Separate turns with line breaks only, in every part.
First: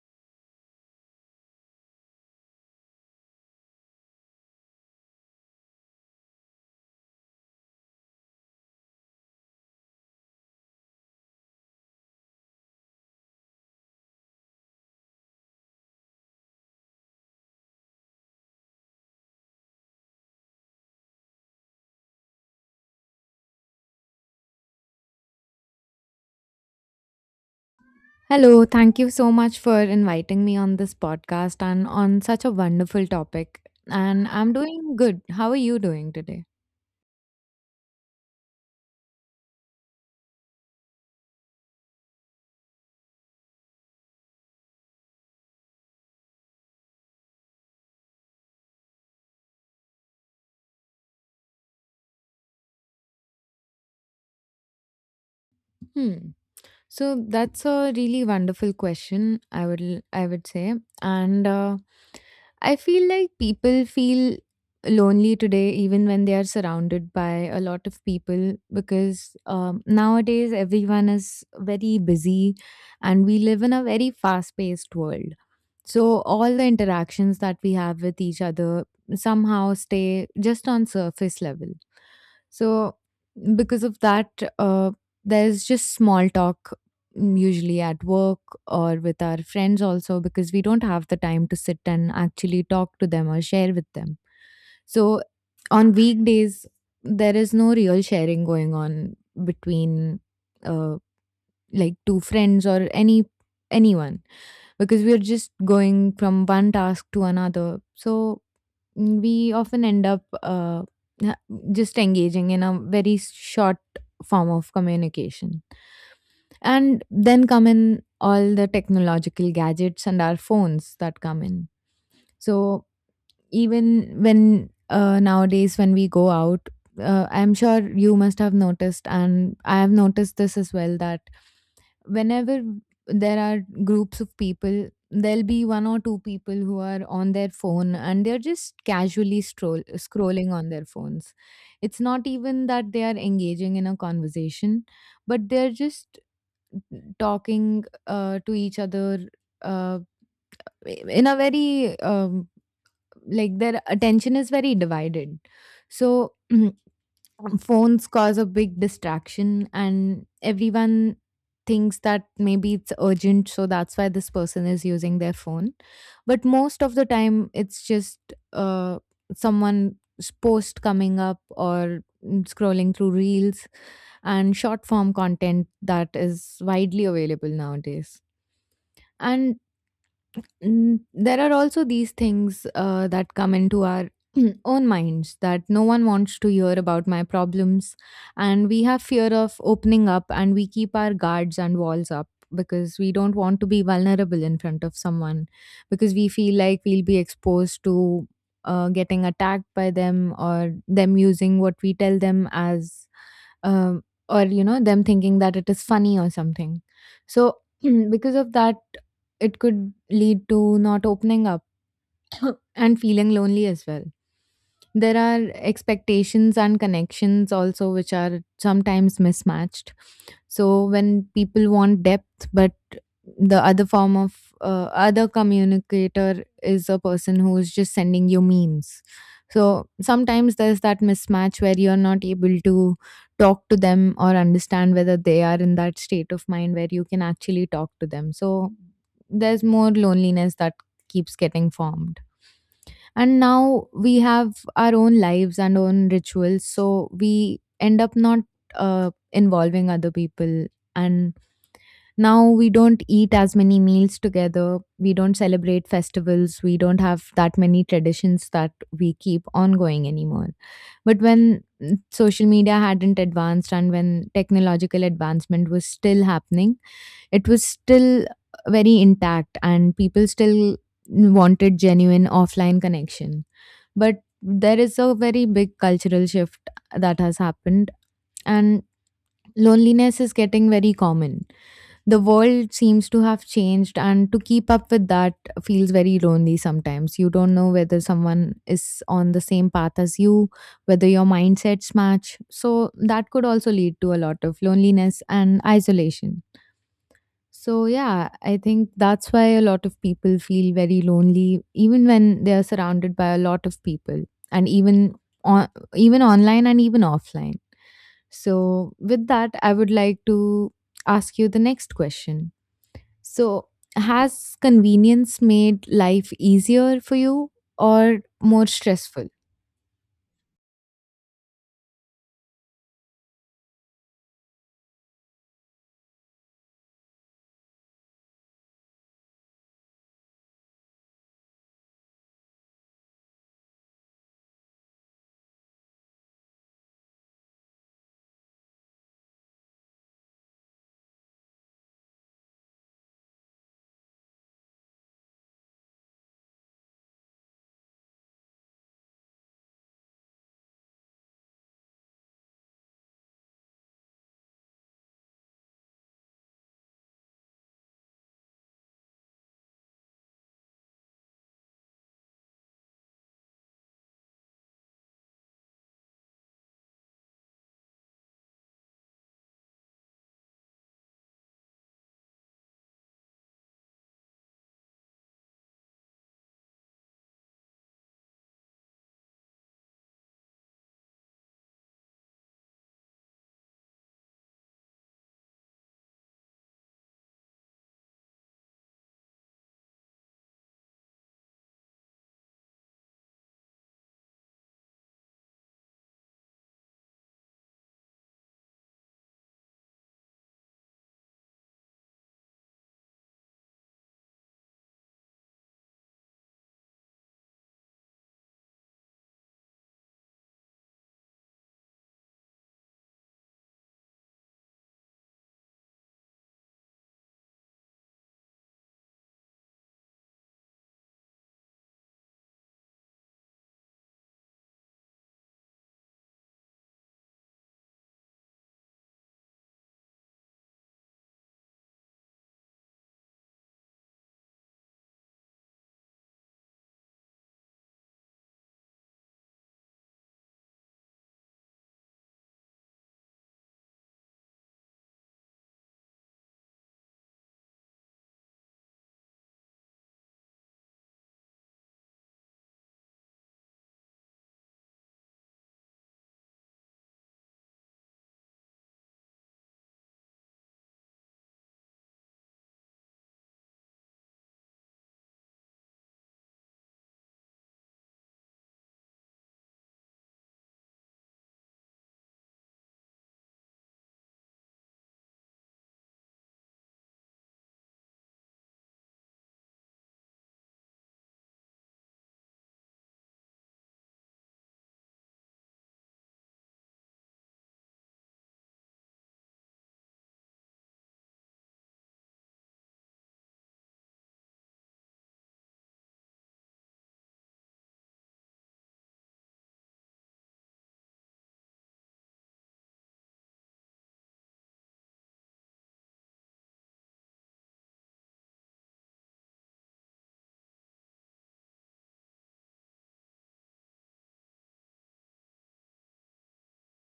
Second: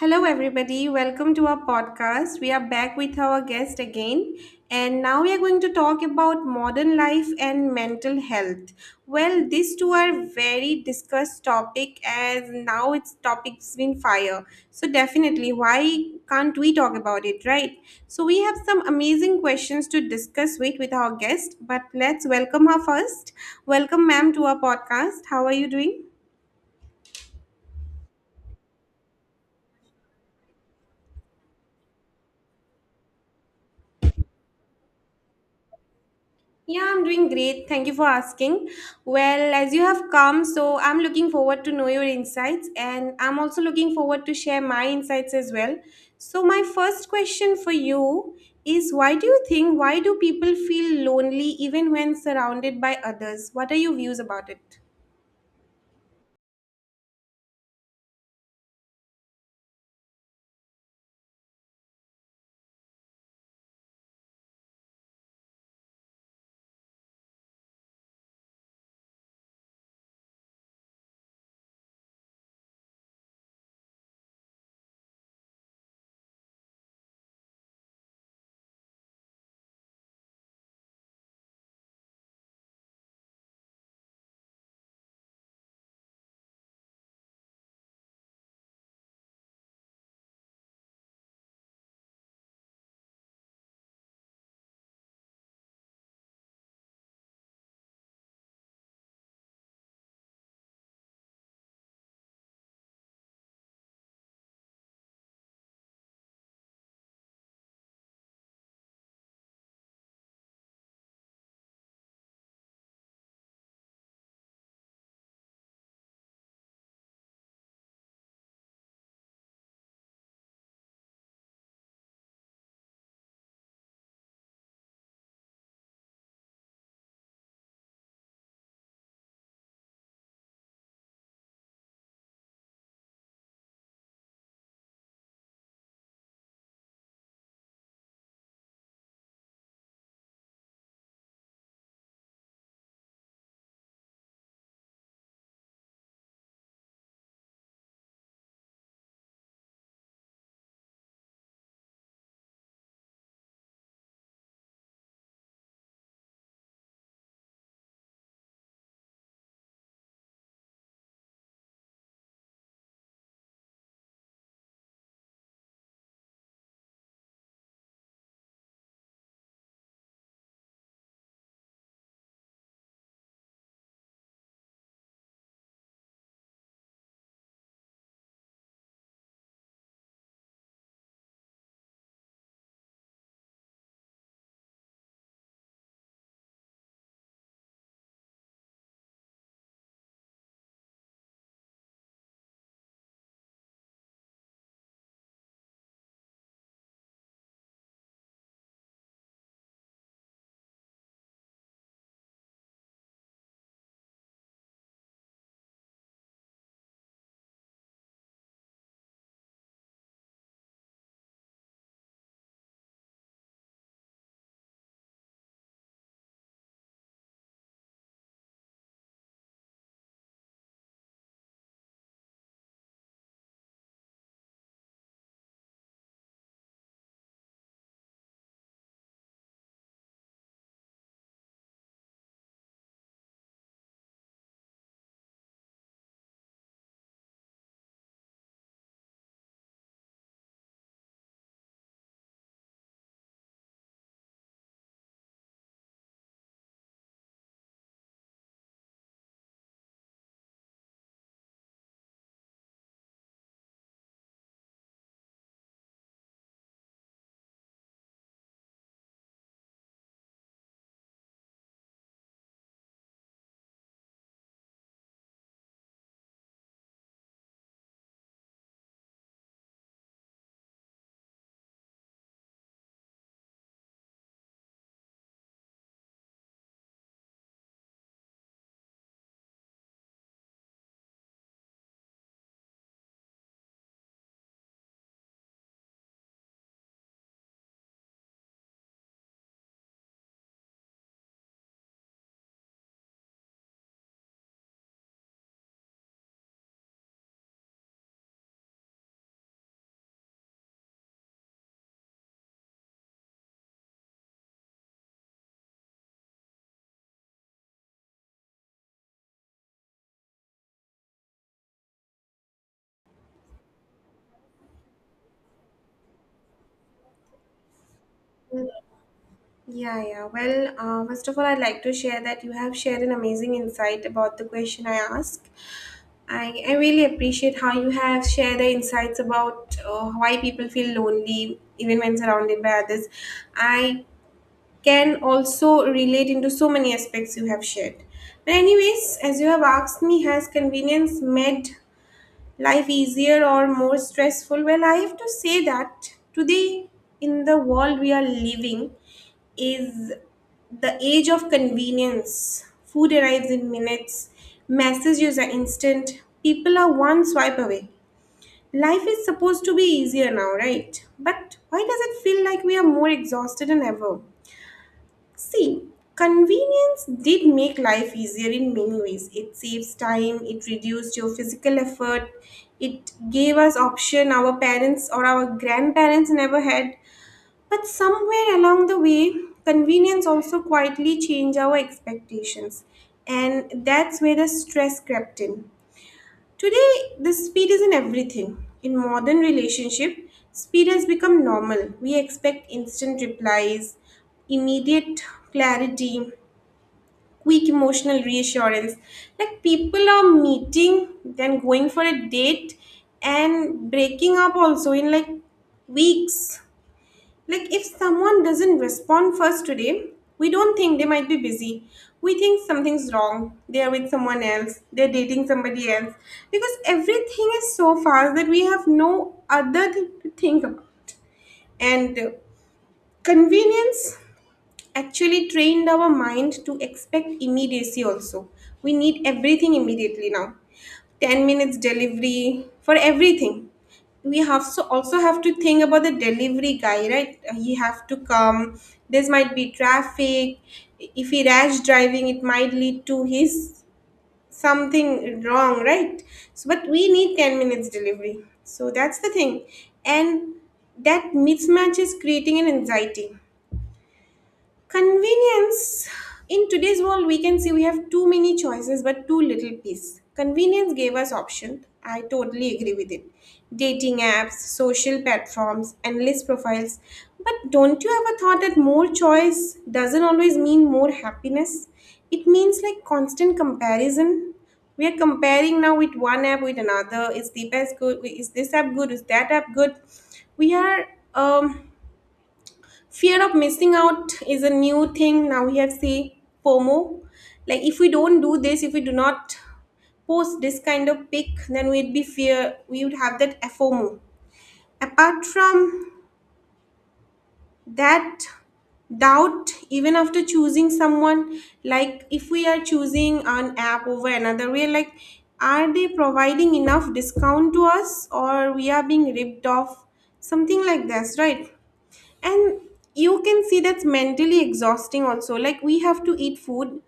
Hello, everybody. Welcome to our podcast. We are back with our guest again. And now we are going to talk about modern life and mental health. Well, these two are very discussed topic as now it's topics been fire. So definitely, why can't we talk about it, right? So we have some amazing questions to discuss with our guest. But let's welcome her first. Welcome, ma'am, to our podcast. How are you doing?
Hello, thank you so much for inviting me on this podcast and on such a wonderful topic. And I'm doing good. How are you doing today?
Yeah, I'm doing great. Thank you for asking. Well, as you have come, so I'm looking forward to know your insights and I'm also looking forward to share my insights as well. So my first question for you is why do people feel lonely even when surrounded by others? What are your views about it?
Hmm. So that's a really wonderful question. I would say, and I feel like people feel lonely today, even when they are surrounded by a lot of people, because nowadays everyone is very busy, and we live in a very fast-paced world. So all the interactions that we have with each other somehow stay just on surface level. So because of that, uh, there's just small talk, usually at work or with our friends also because we don't have the time to sit and actually talk to them or share with them. So on weekdays, there is no real sharing going on between uh, like to friends or anyone, because we are just going from one task to another. So we often end up ha- just engaging in a very short form of communication. And then come in all the technological gadgets and our phones that come in. So even when nowadays when we go out, I'm sure you must have noticed and I have noticed this as well that whenever there are groups of people, there'll be one or two people who are on their phone and they're just scrolling on their phones. It's not even that they are engaging in a conversation, but they're just talking to each other, uh, in a very like, their attention is very divided. So phones cause a big distraction, and everyone thinks that maybe it's urgent, so that's why this person is using their phone. But most of the time it's just uh, someone's post coming up or scrolling through reels and short form content that is widely available nowadays. And there are also these things that come into our own minds, that no one wants to hear about my problems. And we have fear of opening up, and we keep our guards and walls up because we don't want to be vulnerable in front of someone, because we feel like we'll be exposed to getting attacked by them, or them using what we tell them as or, you know, them thinking that it is funny or something. So because of that, it could lead to not opening up and feeling lonely as well. There are expectations and connections also, which are sometimes mismatched. So, when people want depth but the other form of other communicator is a person who's just sending you memes, so sometimes there's that mismatch where you're not able to talk to them or understand whether they are in that state of mind where you can actually talk to them. So there's more loneliness that keeps getting formed. And now we have our own lives and own rituals, so we end up not involving other people. And now we don't eat as many meals together. We don't celebrate festivals. We don't have that many traditions that we keep ongoing anymore. But when social media hadn't advanced and when technological advancement was still happening, it was still very intact and people still wanted genuine offline connection. But there is a very big cultural shift that has happened, and loneliness is getting very common. The world seems to have changed, and to keep up with that feels very lonely. Sometimes you don't know whether someone is on the same path as you, whether your mindsets match, so that could also lead to a lot of loneliness and isolation. So yeah, I think that's why a lot of people feel very lonely even when they are surrounded by a lot of people, and even on, even online and even offline. So with that, I would like to ask you the next question. So, has convenience made life easier for you or more stressful?
Yeah, yeah. Well, first of all, I'd like to share that you have shared an amazing insight about the question I asked. I really appreciate how you have shared the insights about why people feel lonely even when surrounded by others. I can also relate into so many aspects you have shared. But anyways, as you have asked me, has convenience made life easier or more stressful? Well, I have to say that today, in the world we are living, is the age of convenience. Food arrives in minutes, messages are instant, people are one swipe away. Life is supposed to be easier now, right? But why does it feel like we are more exhausted than ever? See, convenience did make life easier in many ways. It saves time, it reduced your physical effort, it gave us option our parents or our grandparents never had. But somewhere along the way, convenience also quietly changed our expectations. And that's where the stress crept in. Today, the speed is in everything. In modern relationship, speed has become normal. We expect instant replies, immediate clarity, quick emotional reassurance. Like people are meeting, then going for a date and breaking up also in like weeks. Like, if someone doesn't respond first today, we don't think they might be busy. We think something's wrong. They are with someone else. They're dating somebody else. Because everything is so fast that we have no other thing to think about. And convenience actually trained our mind to expect immediacy also. We need everything immediately now. 10 minutes delivery for everything. We have so also have to think about the delivery guy, right? He have to come, this might be traffic, if he rash driving it might lead to his something wrong, right? So but we need 10 minutes delivery. So that's the thing. And that mismatch is creating an anxiety. Convenience in today's world, we can see we have too many choices but too little peace. Convenience gave us options. I totally agree with it. Dating apps, social platforms, endless profiles. But don't you ever thought that more choice doesn't always mean more happiness? It means like constant comparison. We are comparing now with one app with another. Is the best good? Is this app good? Is that app good? We are um Fear of missing out is a new thing now, we have see, FOMO. Like if we don't do this, if we do not post this kind of pic, then we'd be fear, we would have that FOMO. Apart from that, doubt even after choosing someone. Like if we are choosing an app over another, we're like, are they providing enough discount to us or we are being ripped off, something like this, right? And you can see that's mentally exhausting also. Like we have to eat food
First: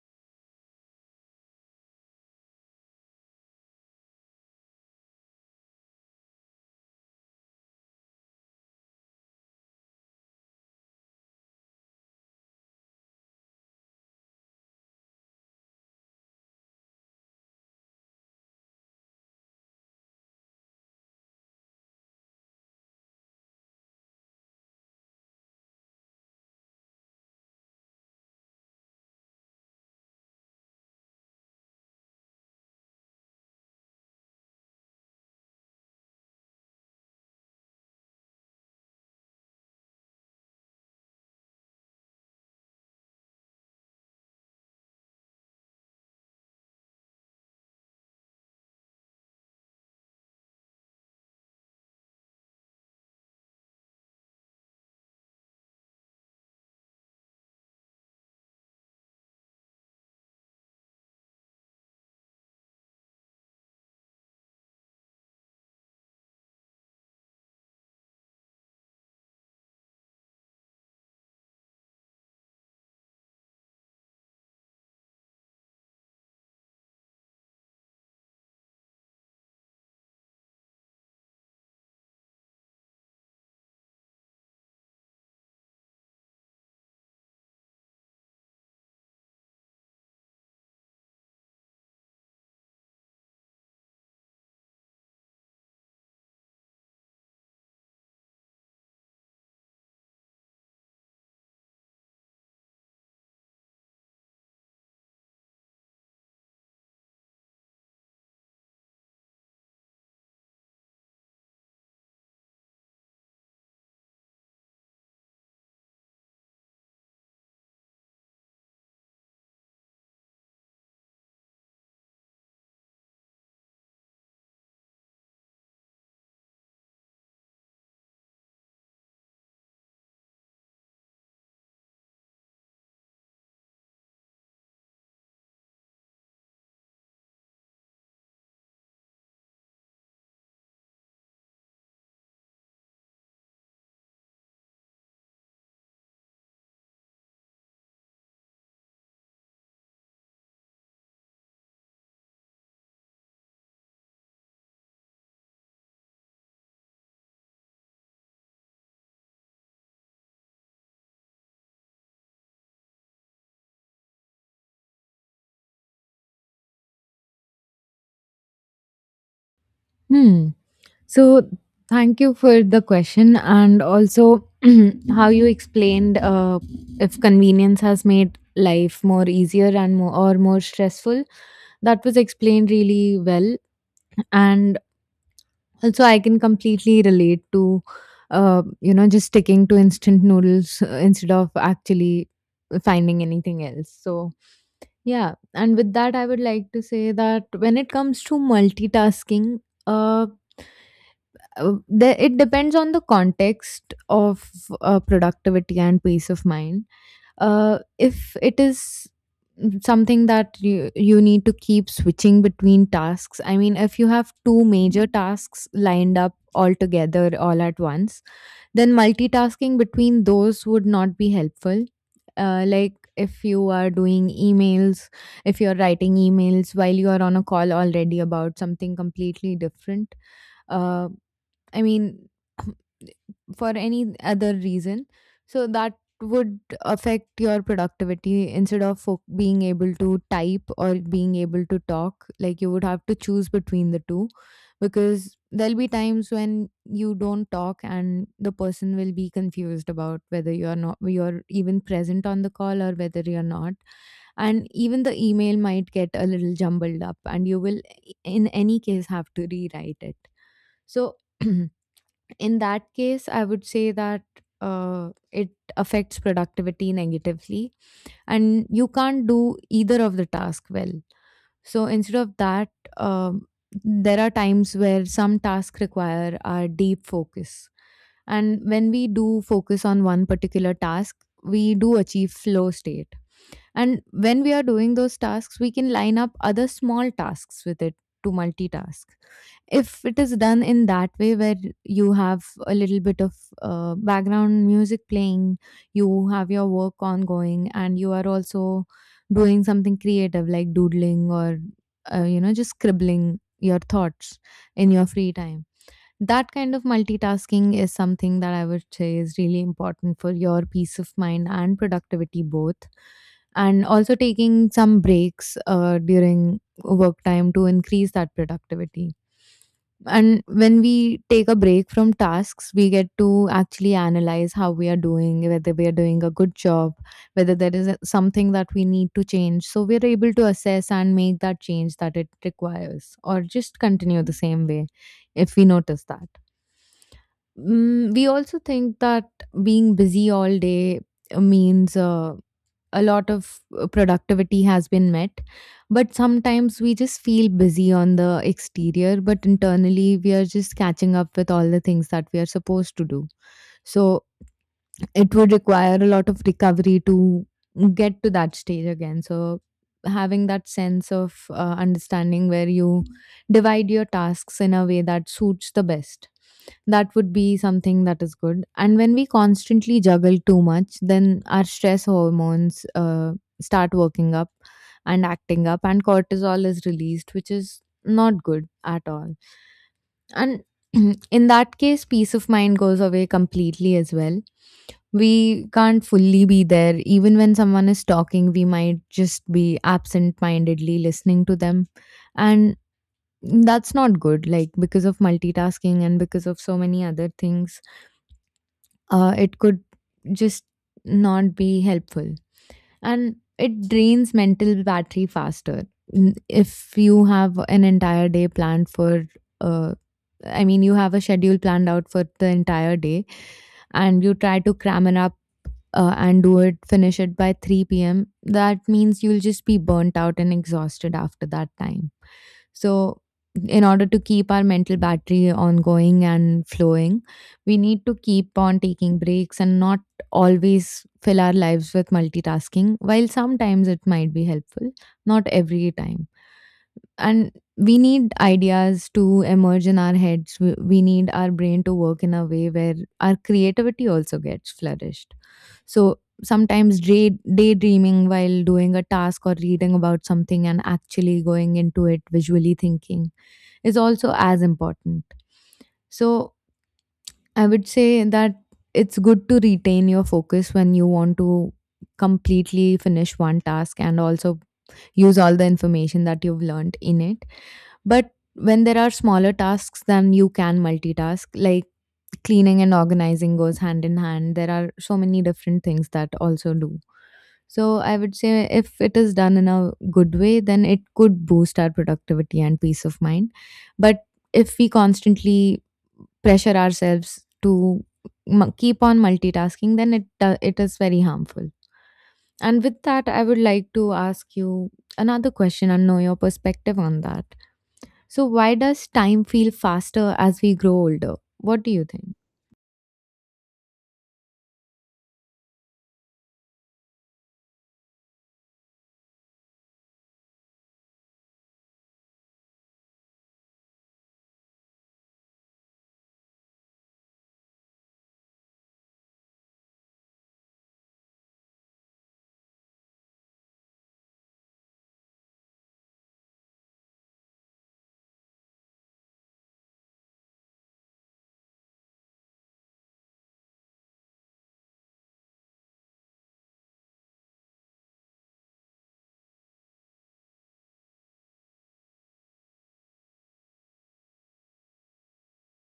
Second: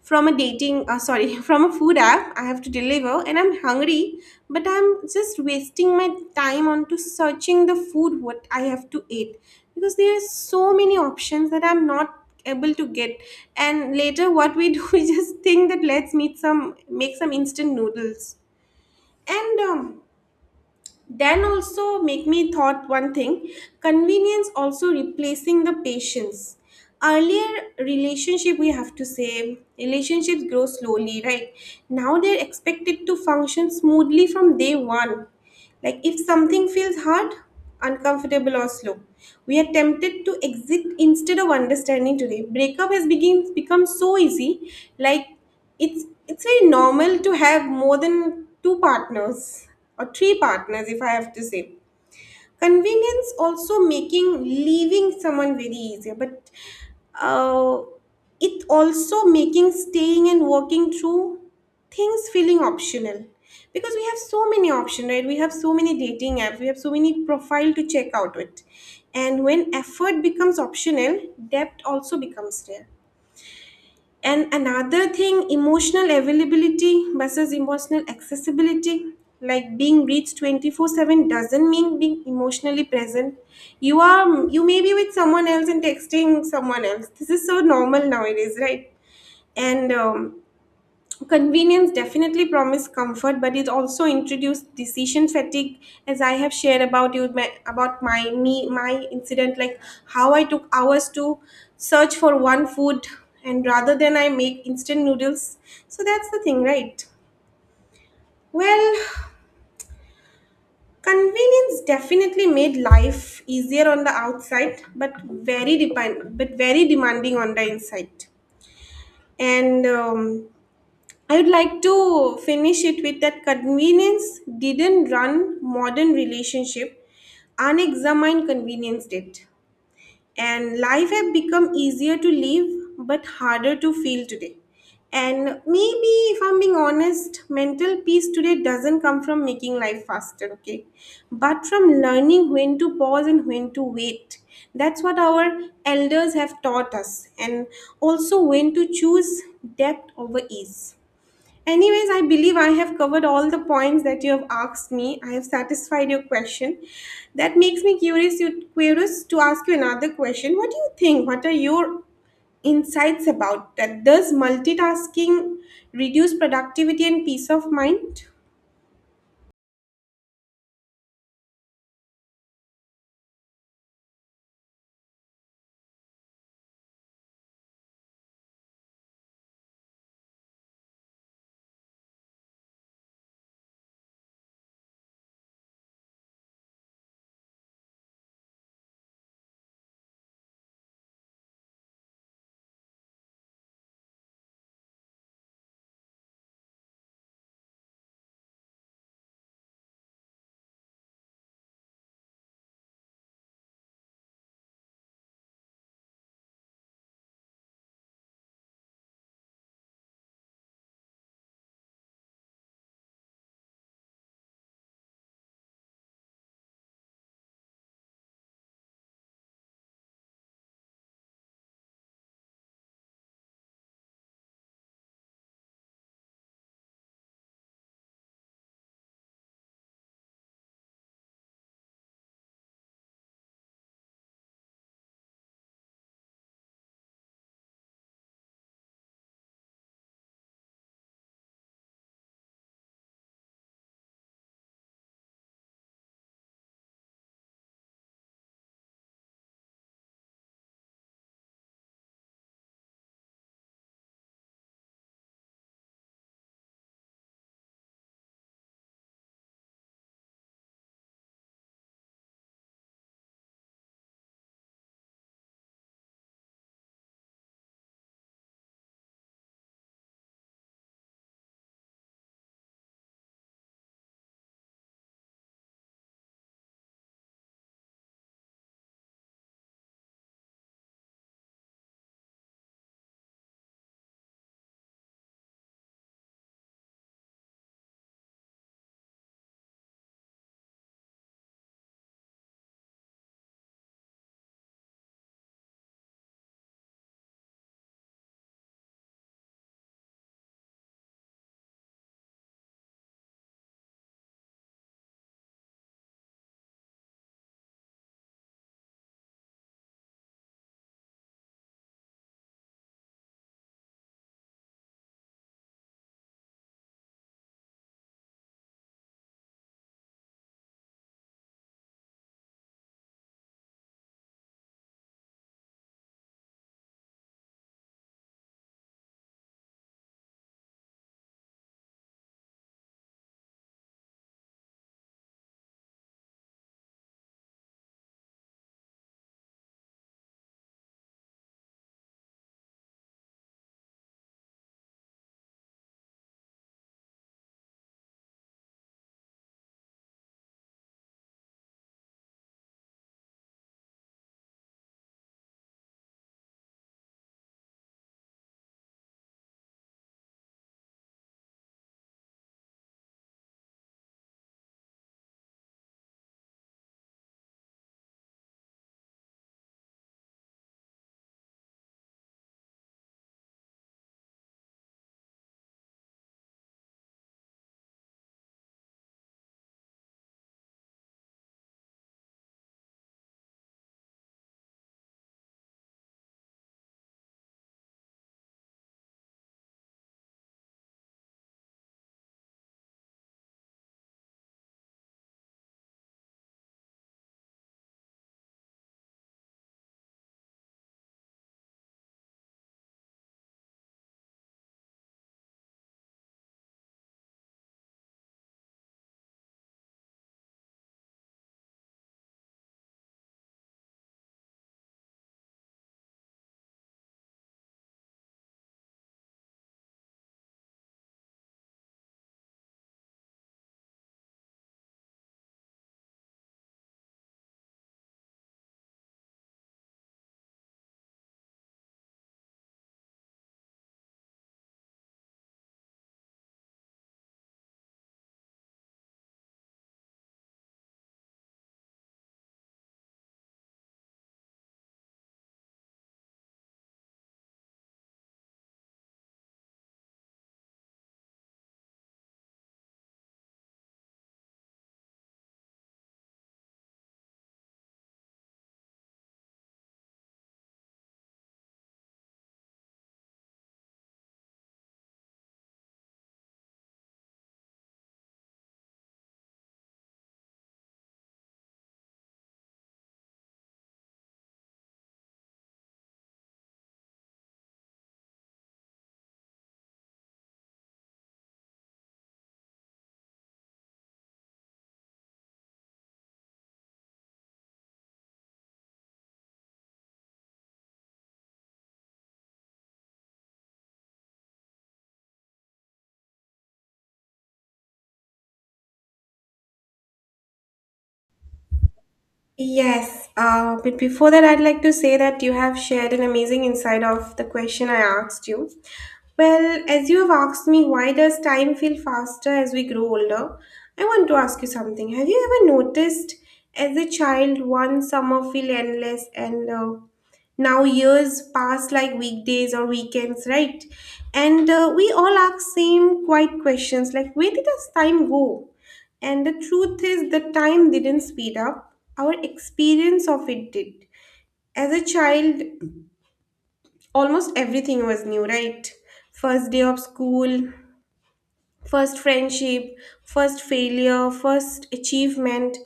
from a dating sorry, from a food app, I have to deliver and I'm hungry, but I'm just wasting my time onto searching the food what I have to eat, because there are so many options that I'm not able to get. And later what we do, we just think that let's meet some make some instant noodles. And then also make me thought one thing, convenience also replacing the patience. Earlier relationship we have to say, relationships grow slowly, right? Now they're expected to function smoothly from day one. Like if something feels hard, uncomfortable, or slow, we are tempted to exit instead of understanding today. Breakup has begin, become so easy. Like it's very normal to have more than two partners or three partners, if I have to say. Convenience also making leaving someone very easier, but uh, it also making staying and working through things feeling optional. Because we have so many options, right? We have so many dating apps, we have so many profile to check out with. And when effort becomes optional, depth also becomes rare. And another thing, emotional availability versus emotional accessibility. Like being reached 24/7 doesn't mean being emotionally present. You may be with someone else and texting someone else. This is so normal nowadays, right? And convenience definitely promised comfort, but it also introduced decision fatigue, as I have shared about you my, about my me my incident, like how I took hours to search for one food, and rather than I make instant noodles. So that's the thing, right? Well, convenience definitely made life easier on the outside, but very depend but very demanding on the inside. And I would like to finish it with that convenience didn't run modern relationship, unexamined convenience did. And life have become easier to live but harder to feel today. And maybe if I'm being honest, mental peace today doesn't come from making life faster, okay? But from learning when to pause and when to wait. That's what our elders have taught us. And also when to choose depth over ease. Anyways, I believe I have covered all the points that you have asked me. I have satisfied your question. That makes me curious to ask you another question. What do you think? What are your insights about that? Does multitasking reduce productivity and peace of mind?
Hmm. So, thank you for the question, and also how you explained if convenience has made life more easier and more stressful. That was explained really well. And also, I can completely relate to, you know, just sticking to instant noodles instead of actually finding anything else. So, yeah. And with that, I would like to say that when it comes to multitasking, uh, it depends on the context of productivity and peace of mind. If it is something that you need to keep switching between tasks, I mean, if you have two major tasks lined up all together all at once, then multitasking between those would not be helpful. Like, if you are doing emails, if you're writing emails while you are on a call already about something completely different, uh, I mean, for any other reason. So that would affect your productivity, instead of being able to type or being able to talk. Like, you would have to choose between the two, because there'll be times when you don't talk and the person will be confused about whether you're not you're even present on the call or whether you're not. And even the email might get a little jumbled up, and you will in any case have to rewrite it. So in that case, I would say that it affects productivity negatively, and you can't do either of the task well. So instead of that, um, there are times where some tasks require our deep focus, and when we do focus on one particular task, we do achieve flow state. And when we are doing those tasks, we can line up other small tasks with it to multitask. If it is done in that way where you have a little bit of background music playing, you have your work ongoing, and you are also doing something creative like doodling or, you know, just scribbling your thoughts in your free time, that kind of multitasking is something that I would say is really important for your peace of mind and productivity both. And also taking some breaks during work time to increase that productivity. And when we take a break from tasks, we get to actually analyze how we are doing, whether we are doing a good job, whether there is something that we need to change. So we're able to assess and make that change that it requires, or just continue the same way if we notice that. Mm, we also think that being busy all day means a lot of productivity has been met. But sometimes we just feel busy on the exterior, but internally we are just catching up with all the things that we are supposed to do. So it would require a lot of recovery to get to that stage again. So having that sense of understanding where you divide your tasks in a way that suits the best, that would be something that is good. And when we constantly juggle too much, then our stress hormones start working up and acting up, and cortisol is released, which is not good at all. And in that case, peace of mind goes away completely as well. We can't fully be there. Even when someone is talking, we might just be absent mindedly listening to them. And that's not good. Like, because of multitasking and because of so many other things, it could just not be helpful. And it drains mental battery faster. If you have an entire day planned for, uh, I mean, you have a schedule planned out for the entire day and you try to cram it up and finish it by 3 p.m., that means you'll just be burnt out and exhausted after that time. So, in order to keep our mental battery ongoing and flowing, we need to keep on taking breaks and not always fill our lives with multitasking. While sometimes it might be helpful, not every time. And we need ideas to emerge in our heads. We need our brain to work in a way where our creativity also gets flourished. So sometimes daydreaming while doing a task, or reading about something and actually going into it, visually thinking, is also as important. So I would say that it's good to retain your focus when you want to completely finish one task and also use all the information that you've learned in it. But when there are smaller tasks, then you can multitask, like cleaning and organizing goes hand in hand. There are so many different things that also do. So I would say if it is done in a good way, then it could boost our productivity and peace of mind. But if we constantly pressure ourselves to keep on multitasking, then it is very harmful. And with that, I would like to ask you another question and know your perspective on that. So, why does time feel faster as we grow older? What do you think?
Yes, but before that, I'd like to say that you have shared an amazing insight of the question I asked you. Well, as you have asked me, why does time feel faster as we grow older? I want to ask you something. Have you ever noticed, as a child, one summer feel endless, and now years pass like weekdays or weekends, right? And we all ask same quiet questions like, where did this time go? And the truth is, the time didn't speed up, our experience of it did. As a child, almost everything was new, right? First day of school, first friendship, first failure, first achievement.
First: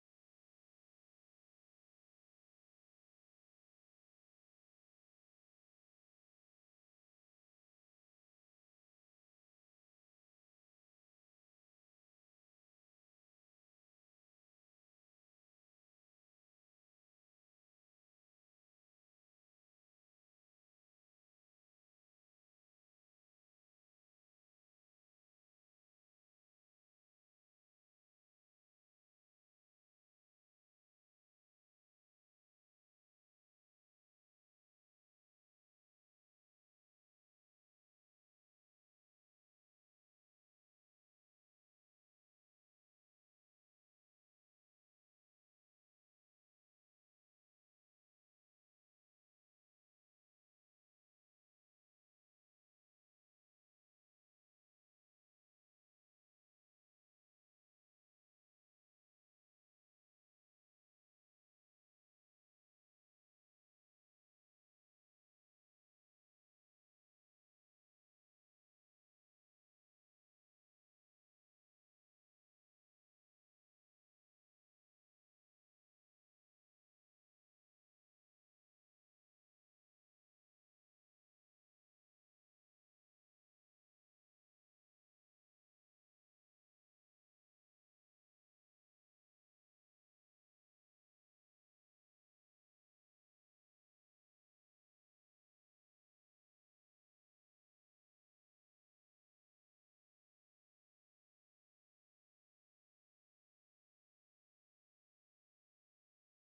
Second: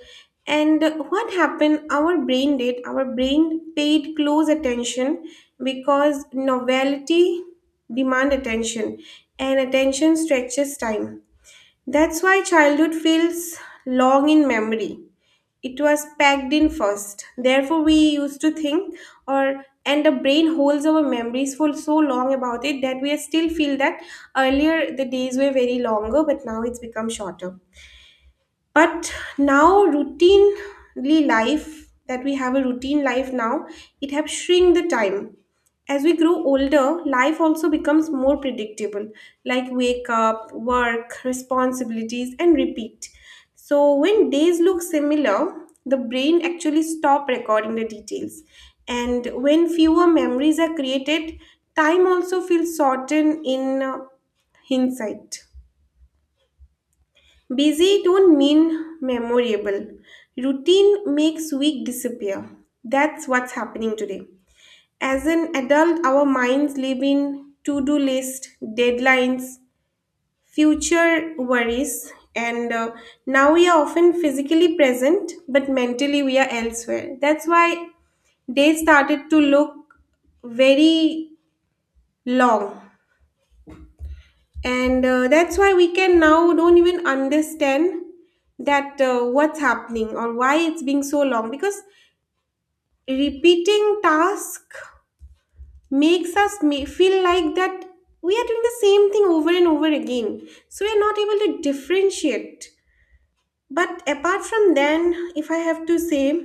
And what happened? Our brain paid close attention because novelty demand attention and attention stretches time. That's why childhood feels long in memory, it was packed in first. Therefore, we used to think, or and the brain holds our memories for so long about it that we still feel that earlier the days were very longer, but now it's become shorter. But now routinely life that we have a routine life now, it have shrink the time. As we grow older, life also becomes more predictable, like wake up, work, responsibilities, and repeat. So when days look similar, the brain actually stop recording the details. And when fewer memories are created, time also feels shortened in hindsight. Busy don't mean memorable. Routine makes week disappear. That's what's happening today. As an adult, our minds live in to-do list, deadlines, future worries, and now we are often physically present, but mentally we are elsewhere. That's why days started to look very long. And that's why we can now don't even understand that what's happening or why it's being so long, because repeating task makes us feel like that we are doing the same thing over and over again, so we are not able to differentiate. But apart from then, if I have to say,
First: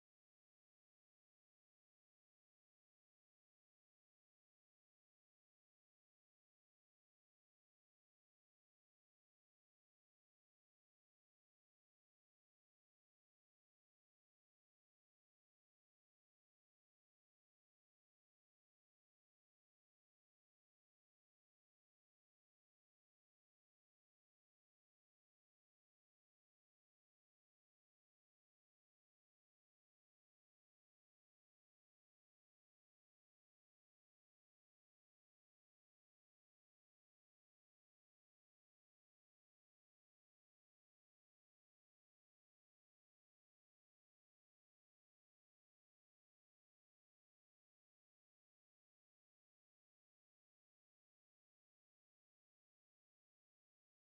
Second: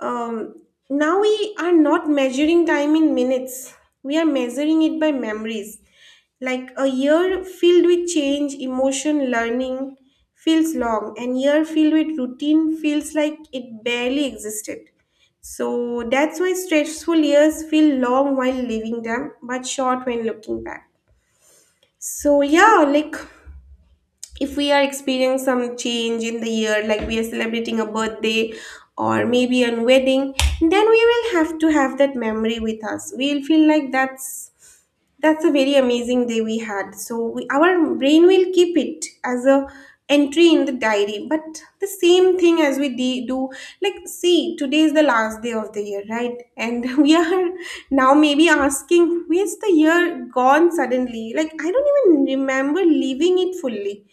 Um, now we are not measuring time in minutes. We are measuring it by memories. Like a year filled with change, emotion, learning feels long, and year filled with routine feels like it barely existed. So that's why stressful years feel long while living them, but short when looking back. So yeah, like if we are experiencing some change in the year, like we are celebrating a birthday or maybe a wedding, then we will have to have that memory with us, we'll feel like that's a very amazing day we had. So our brain will keep it as a entry in the diary. But the same thing as we do, like see, today is the last day of the year, right? And we are now maybe asking, where's the year gone suddenly? Like I don't even remember leaving it fully.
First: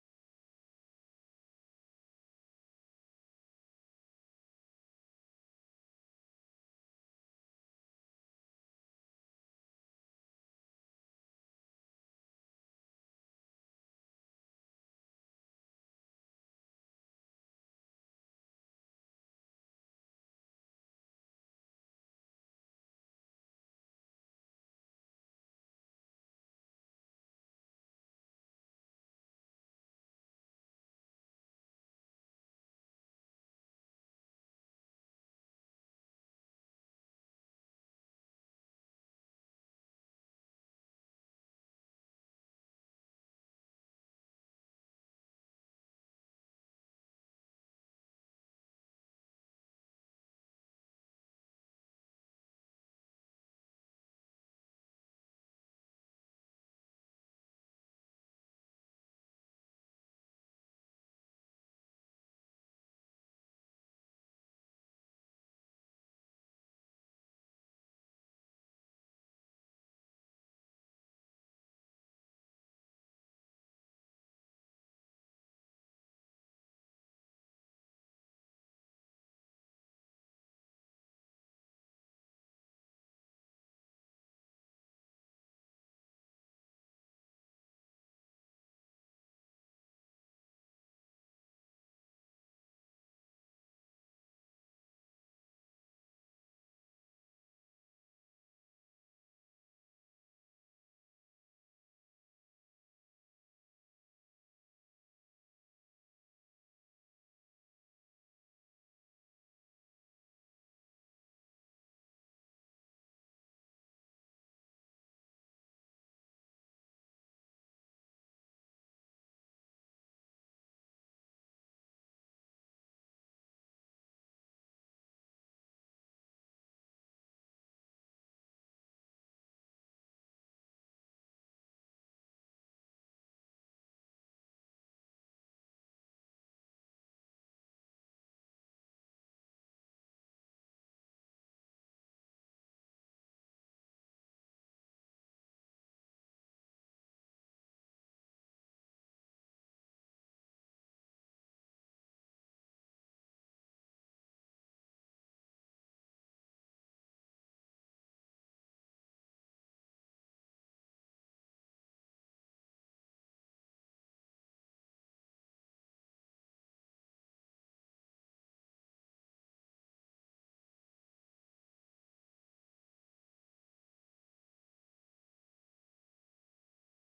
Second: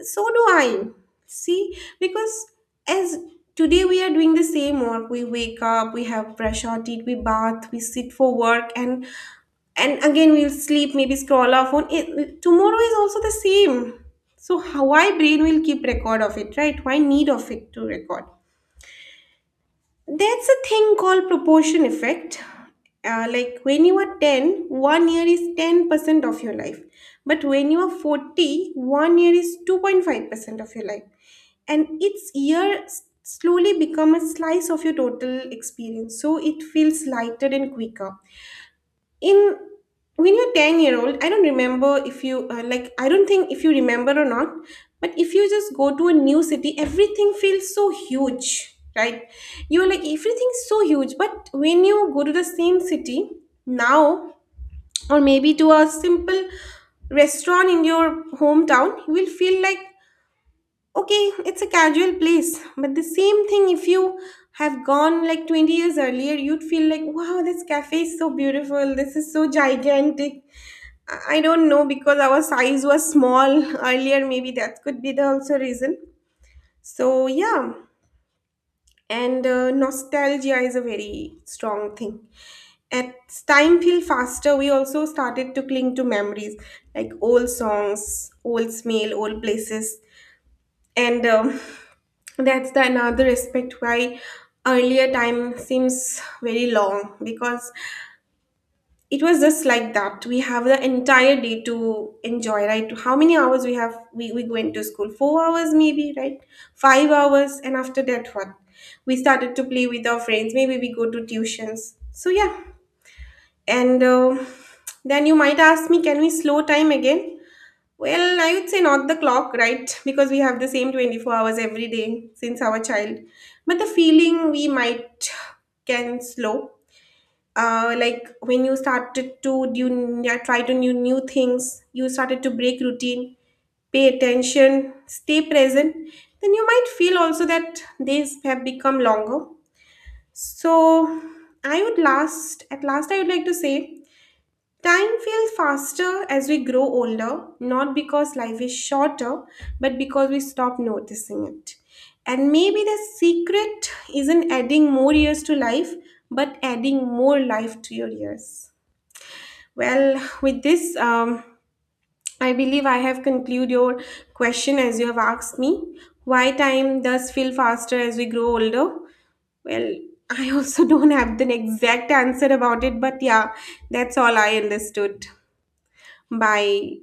So do I. See, because as today we are doing the same work. We wake up, we have brush our teeth, we bath, we sit for work, and again we'll sleep, maybe scroll our phone it, tomorrow is also the same. So how, why brain will keep record of it, right? Why need of it to record? That's a thing called proportion effect. Like when you are ten, one year is 10% of your life, but when you are 40, one year is 2.5% of your life. And each year slowly become a slice of your total experience, so it feels lighter and quicker. In When you're 10-year old, I don't remember if you like I don't think if you remember or not. But if you just go to a new city, everything feels so huge, right? You're like, everything's so huge. But when you go to the same city now, or maybe to a simple restaurant in your hometown, you will feel like, okay, it's a casual place. But the same thing, if you have gone like 20 years earlier, you'd feel like, wow, this cafe is so beautiful. This is so gigantic. I don't know, because our size was small earlier. Maybe that could be the also reason. So, yeah. And nostalgia is a very strong thing. As time feel faster, we also started to cling to memories like old songs, old smell, old places. And That's the another aspect why earlier time seems very long, because it was just like that we have the entire day to enjoy, right? How many hours we have? We went to school 4 hours maybe, right? 5 hours. And after that what? We started to play with our friends, maybe we go to tuitions. So yeah. And then you might ask me, can we slow time again? Well, I would say not the clock, right? Because we have the same 24 hours every day since our child. But the feeling we might can slow. Like when you started to do, yeah, try to new things, you started to break routine, pay attention, stay present. Then you might feel also that days have become longer. So I would last at last I would like to say, time feels faster as we grow older, not because life is shorter, but because we stop noticing it. And maybe the secret isn't adding more years to life, but adding more life to your years. Well, with this, I believe I have concluded your question as you have asked me. Why time does feel faster as we grow older? Well, I also don't have the exact answer about it, but yeah, that's all I understood. Bye.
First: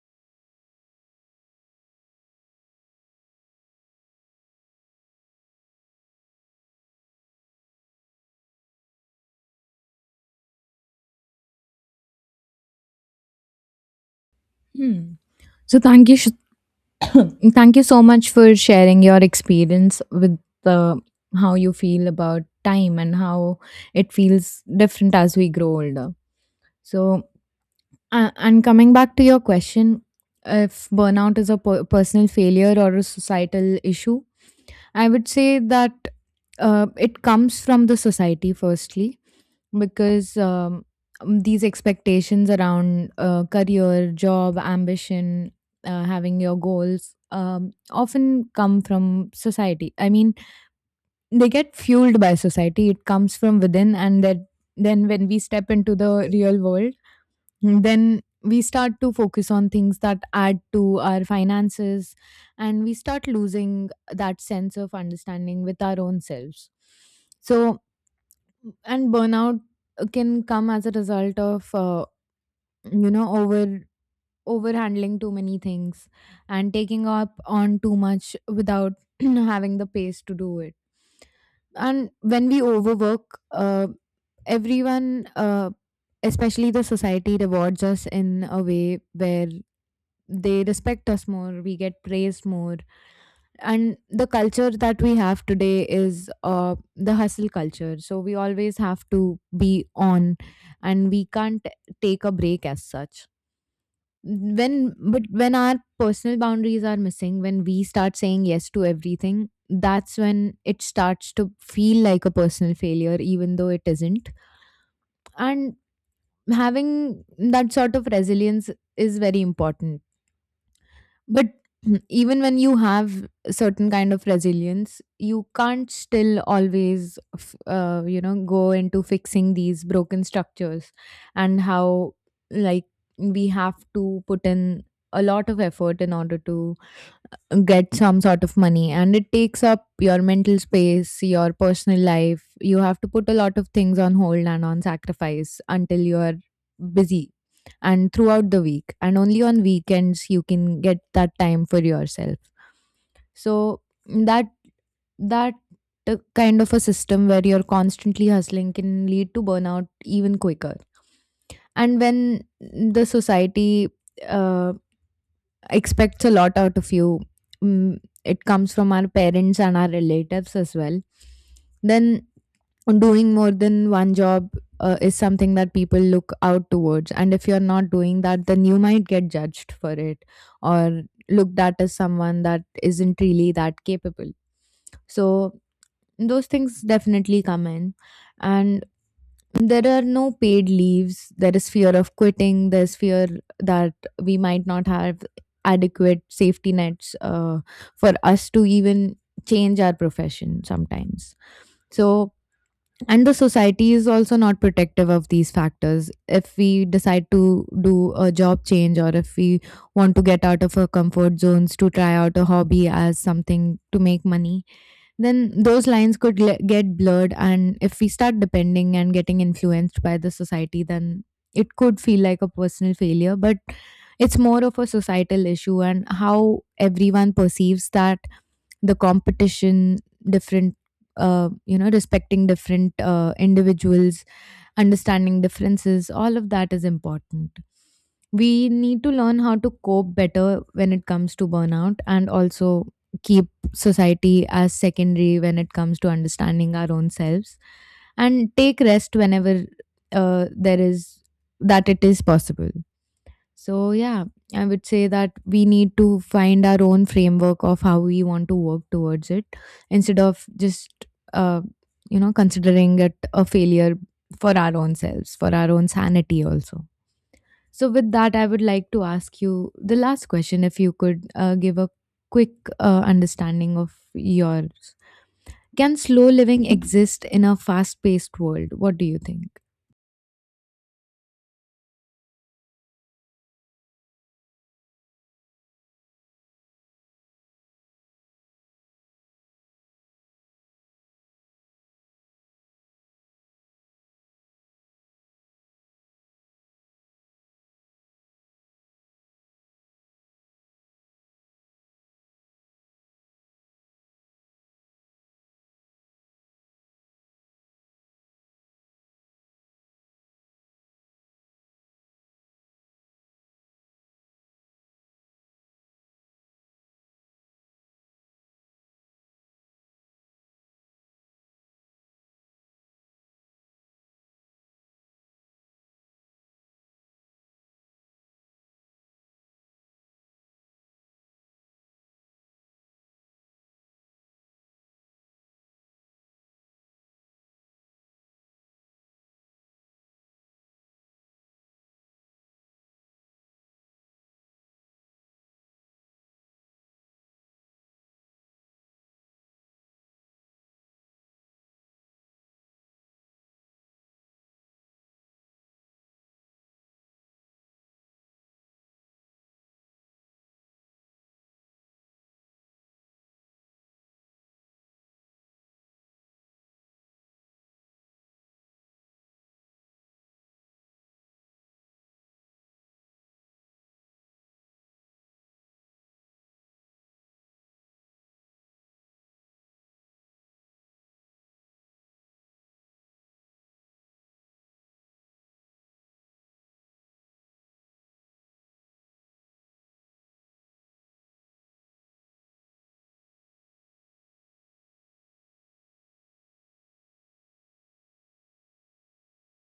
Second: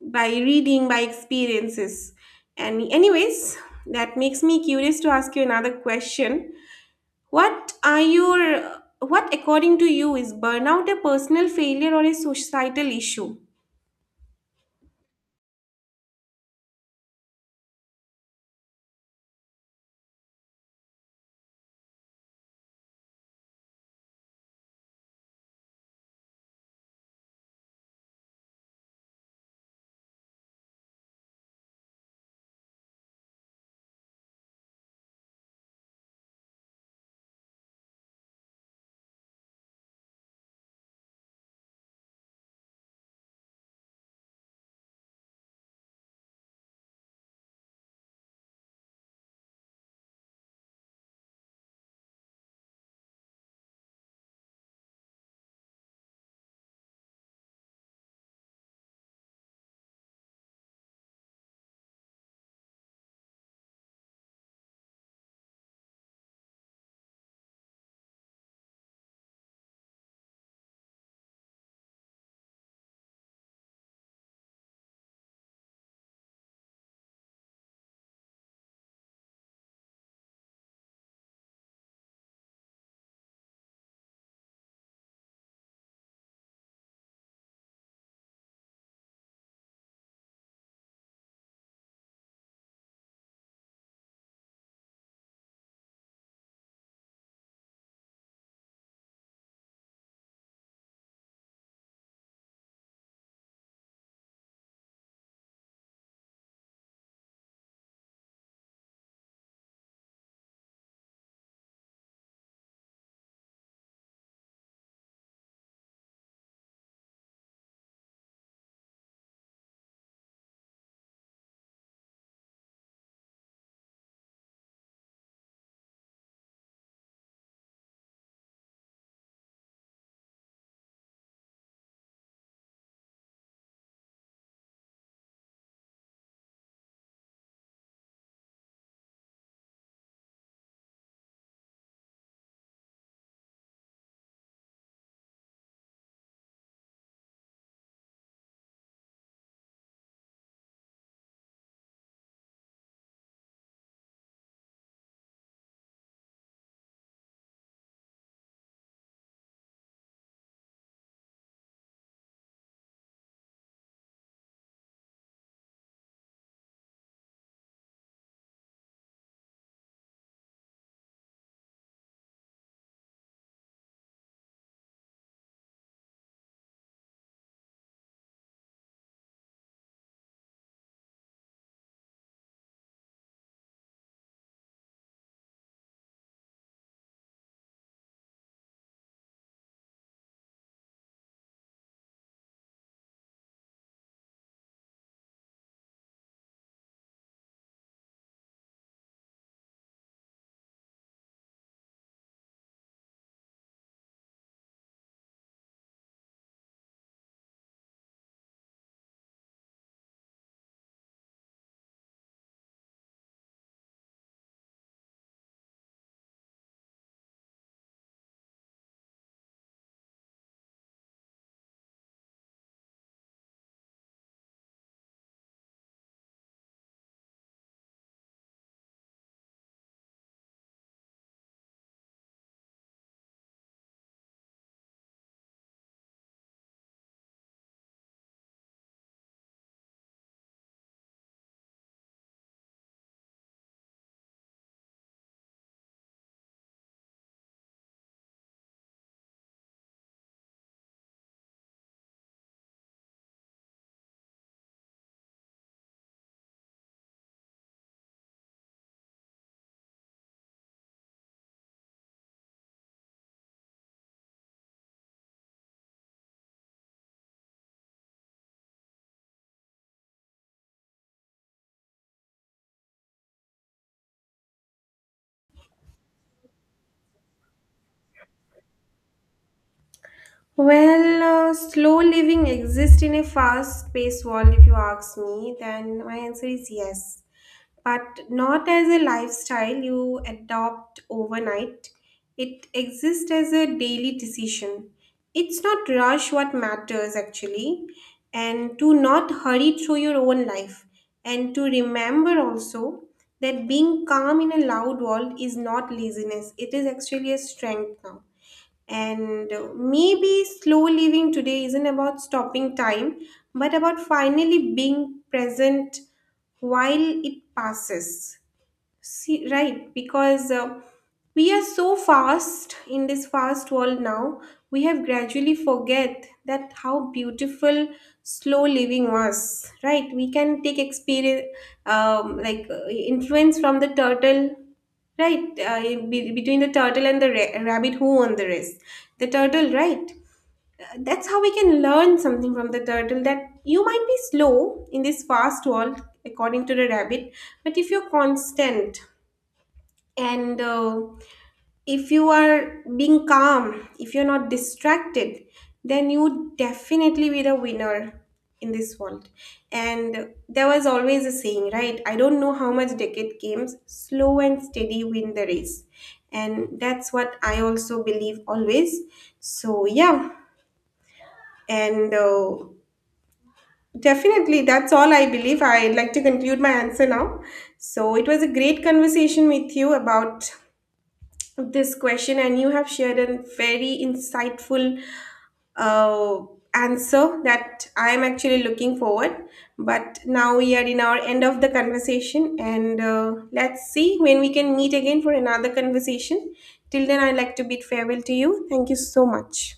By reading, by experiences. And, anyways, that makes me curious to ask you another question. What according to you is burnout, a personal failure or a societal issue?
Hmm. So thank you so much for sharing your experience with the how you feel about time and how it feels different as we grow older. So and coming back to your question, if burnout is a personal failure or a societal issue, I would say that it comes from the society, firstly, because these expectations around career, job, ambition, having your goals often come from society. I mean, they get fueled by society, it comes from within, and that then when we step into the real world, mm, then we start to focus on things that add to our finances, and we start losing that sense of understanding with our own selves. So, and burnout can come as a result of you know, over overhandling too many things and taking up on too much without having the pace to do it. And when we overwork, everyone, especially the society, rewards us in a way where they respect us more, we get praised more. And the culture that we have today is the hustle culture. So we always have to be on, and we can't take a break as such when, but when our personal boundaries are missing, when we start saying yes to everything, that's when it starts to feel like a personal failure, even though it isn't. And having that sort of resilience is very important, but even when you have a certain kind of resilience, you can't still always, you know, go into fixing these broken structures. And how, like, we have to put in a lot of effort in order to get some sort of money, and it takes up your mental space, your personal life. You have to put a lot of things on hold and on sacrifice until you're busy and throughout the week, and only on weekends you can get that time for yourself. So that, that kind of a system where you're constantly hustling can lead to burnout even quicker. And when the society uh, expects a lot out of you, mm, it comes from our parents and our relatives as well. Then doing more than one job is something that people look out towards, and if you're not doing that, then you might get judged for it, or looked at as someone that isn't really that capable. So those things definitely come in. And there are no paid leaves, there is fear of quitting, there's fear that we might not have adequate safety nets for us to even change our profession sometimes. So, and the society is also not protective of these factors. If we decide to do a job change, or if we want to get out of our comfort zones to try out a hobby as something to make money, then those lines could get blurred. And if we start depending and getting influenced by the society, then it could feel like a personal failure. But it's more of a societal issue, and how everyone perceives that. The competition, different, you know, respecting different individuals, understanding differences, all of that is important. We need to learn how to cope better when it comes to burnout, and also keep society as secondary when it comes to understanding our own selves, and take rest whenever there is that it is possible. So, yeah, I would say that we need to find our own framework of how we want to work towards it, instead of just, uh, you know, considering it a failure for our own selves, for our own sanity also. So, with that, I would like to ask you the last question, if you could give a quick understanding of yours. Can slow living exist in a fast paced world? What do you think?
Well, slow living exists in a fast paced world, if you ask me, then my answer is yes. But not as a lifestyle you adopt overnight. It exists as a daily decision. It's not rush what matters actually, and to not hurry through your own life, and to remember also that being calm in a loud world is not laziness, it is actually a strength now. And maybe slow living today isn't about stopping time, but about finally being present while it passes. See, right, because we are so fast in this fast world now, we have gradually forget that how beautiful slow living was, right? We can take experience, like influence from the turtle, right? In between the turtle and the rabbit, who on the race? The turtle, right? That's how we can learn something from the turtle, that you might be slow in this fast world, according to the rabbit, but if you're constant and if you are being calm, if you're not distracted, then you definitely be the winner in this world. And there was always a saying, right? I don't know how much decade came, slow and steady win the race. And that's what I also believe always. So yeah. And definitely that's all I believe. I'd like to conclude my answer now. So it was a great conversation with you about this question, and you have shared a very insightful uh, answer that I am actually looking forward. But now we are in our end of the conversation, and let's see when we can meet again for another conversation. Till then, I'd like to bid farewell to you. Thank you so much.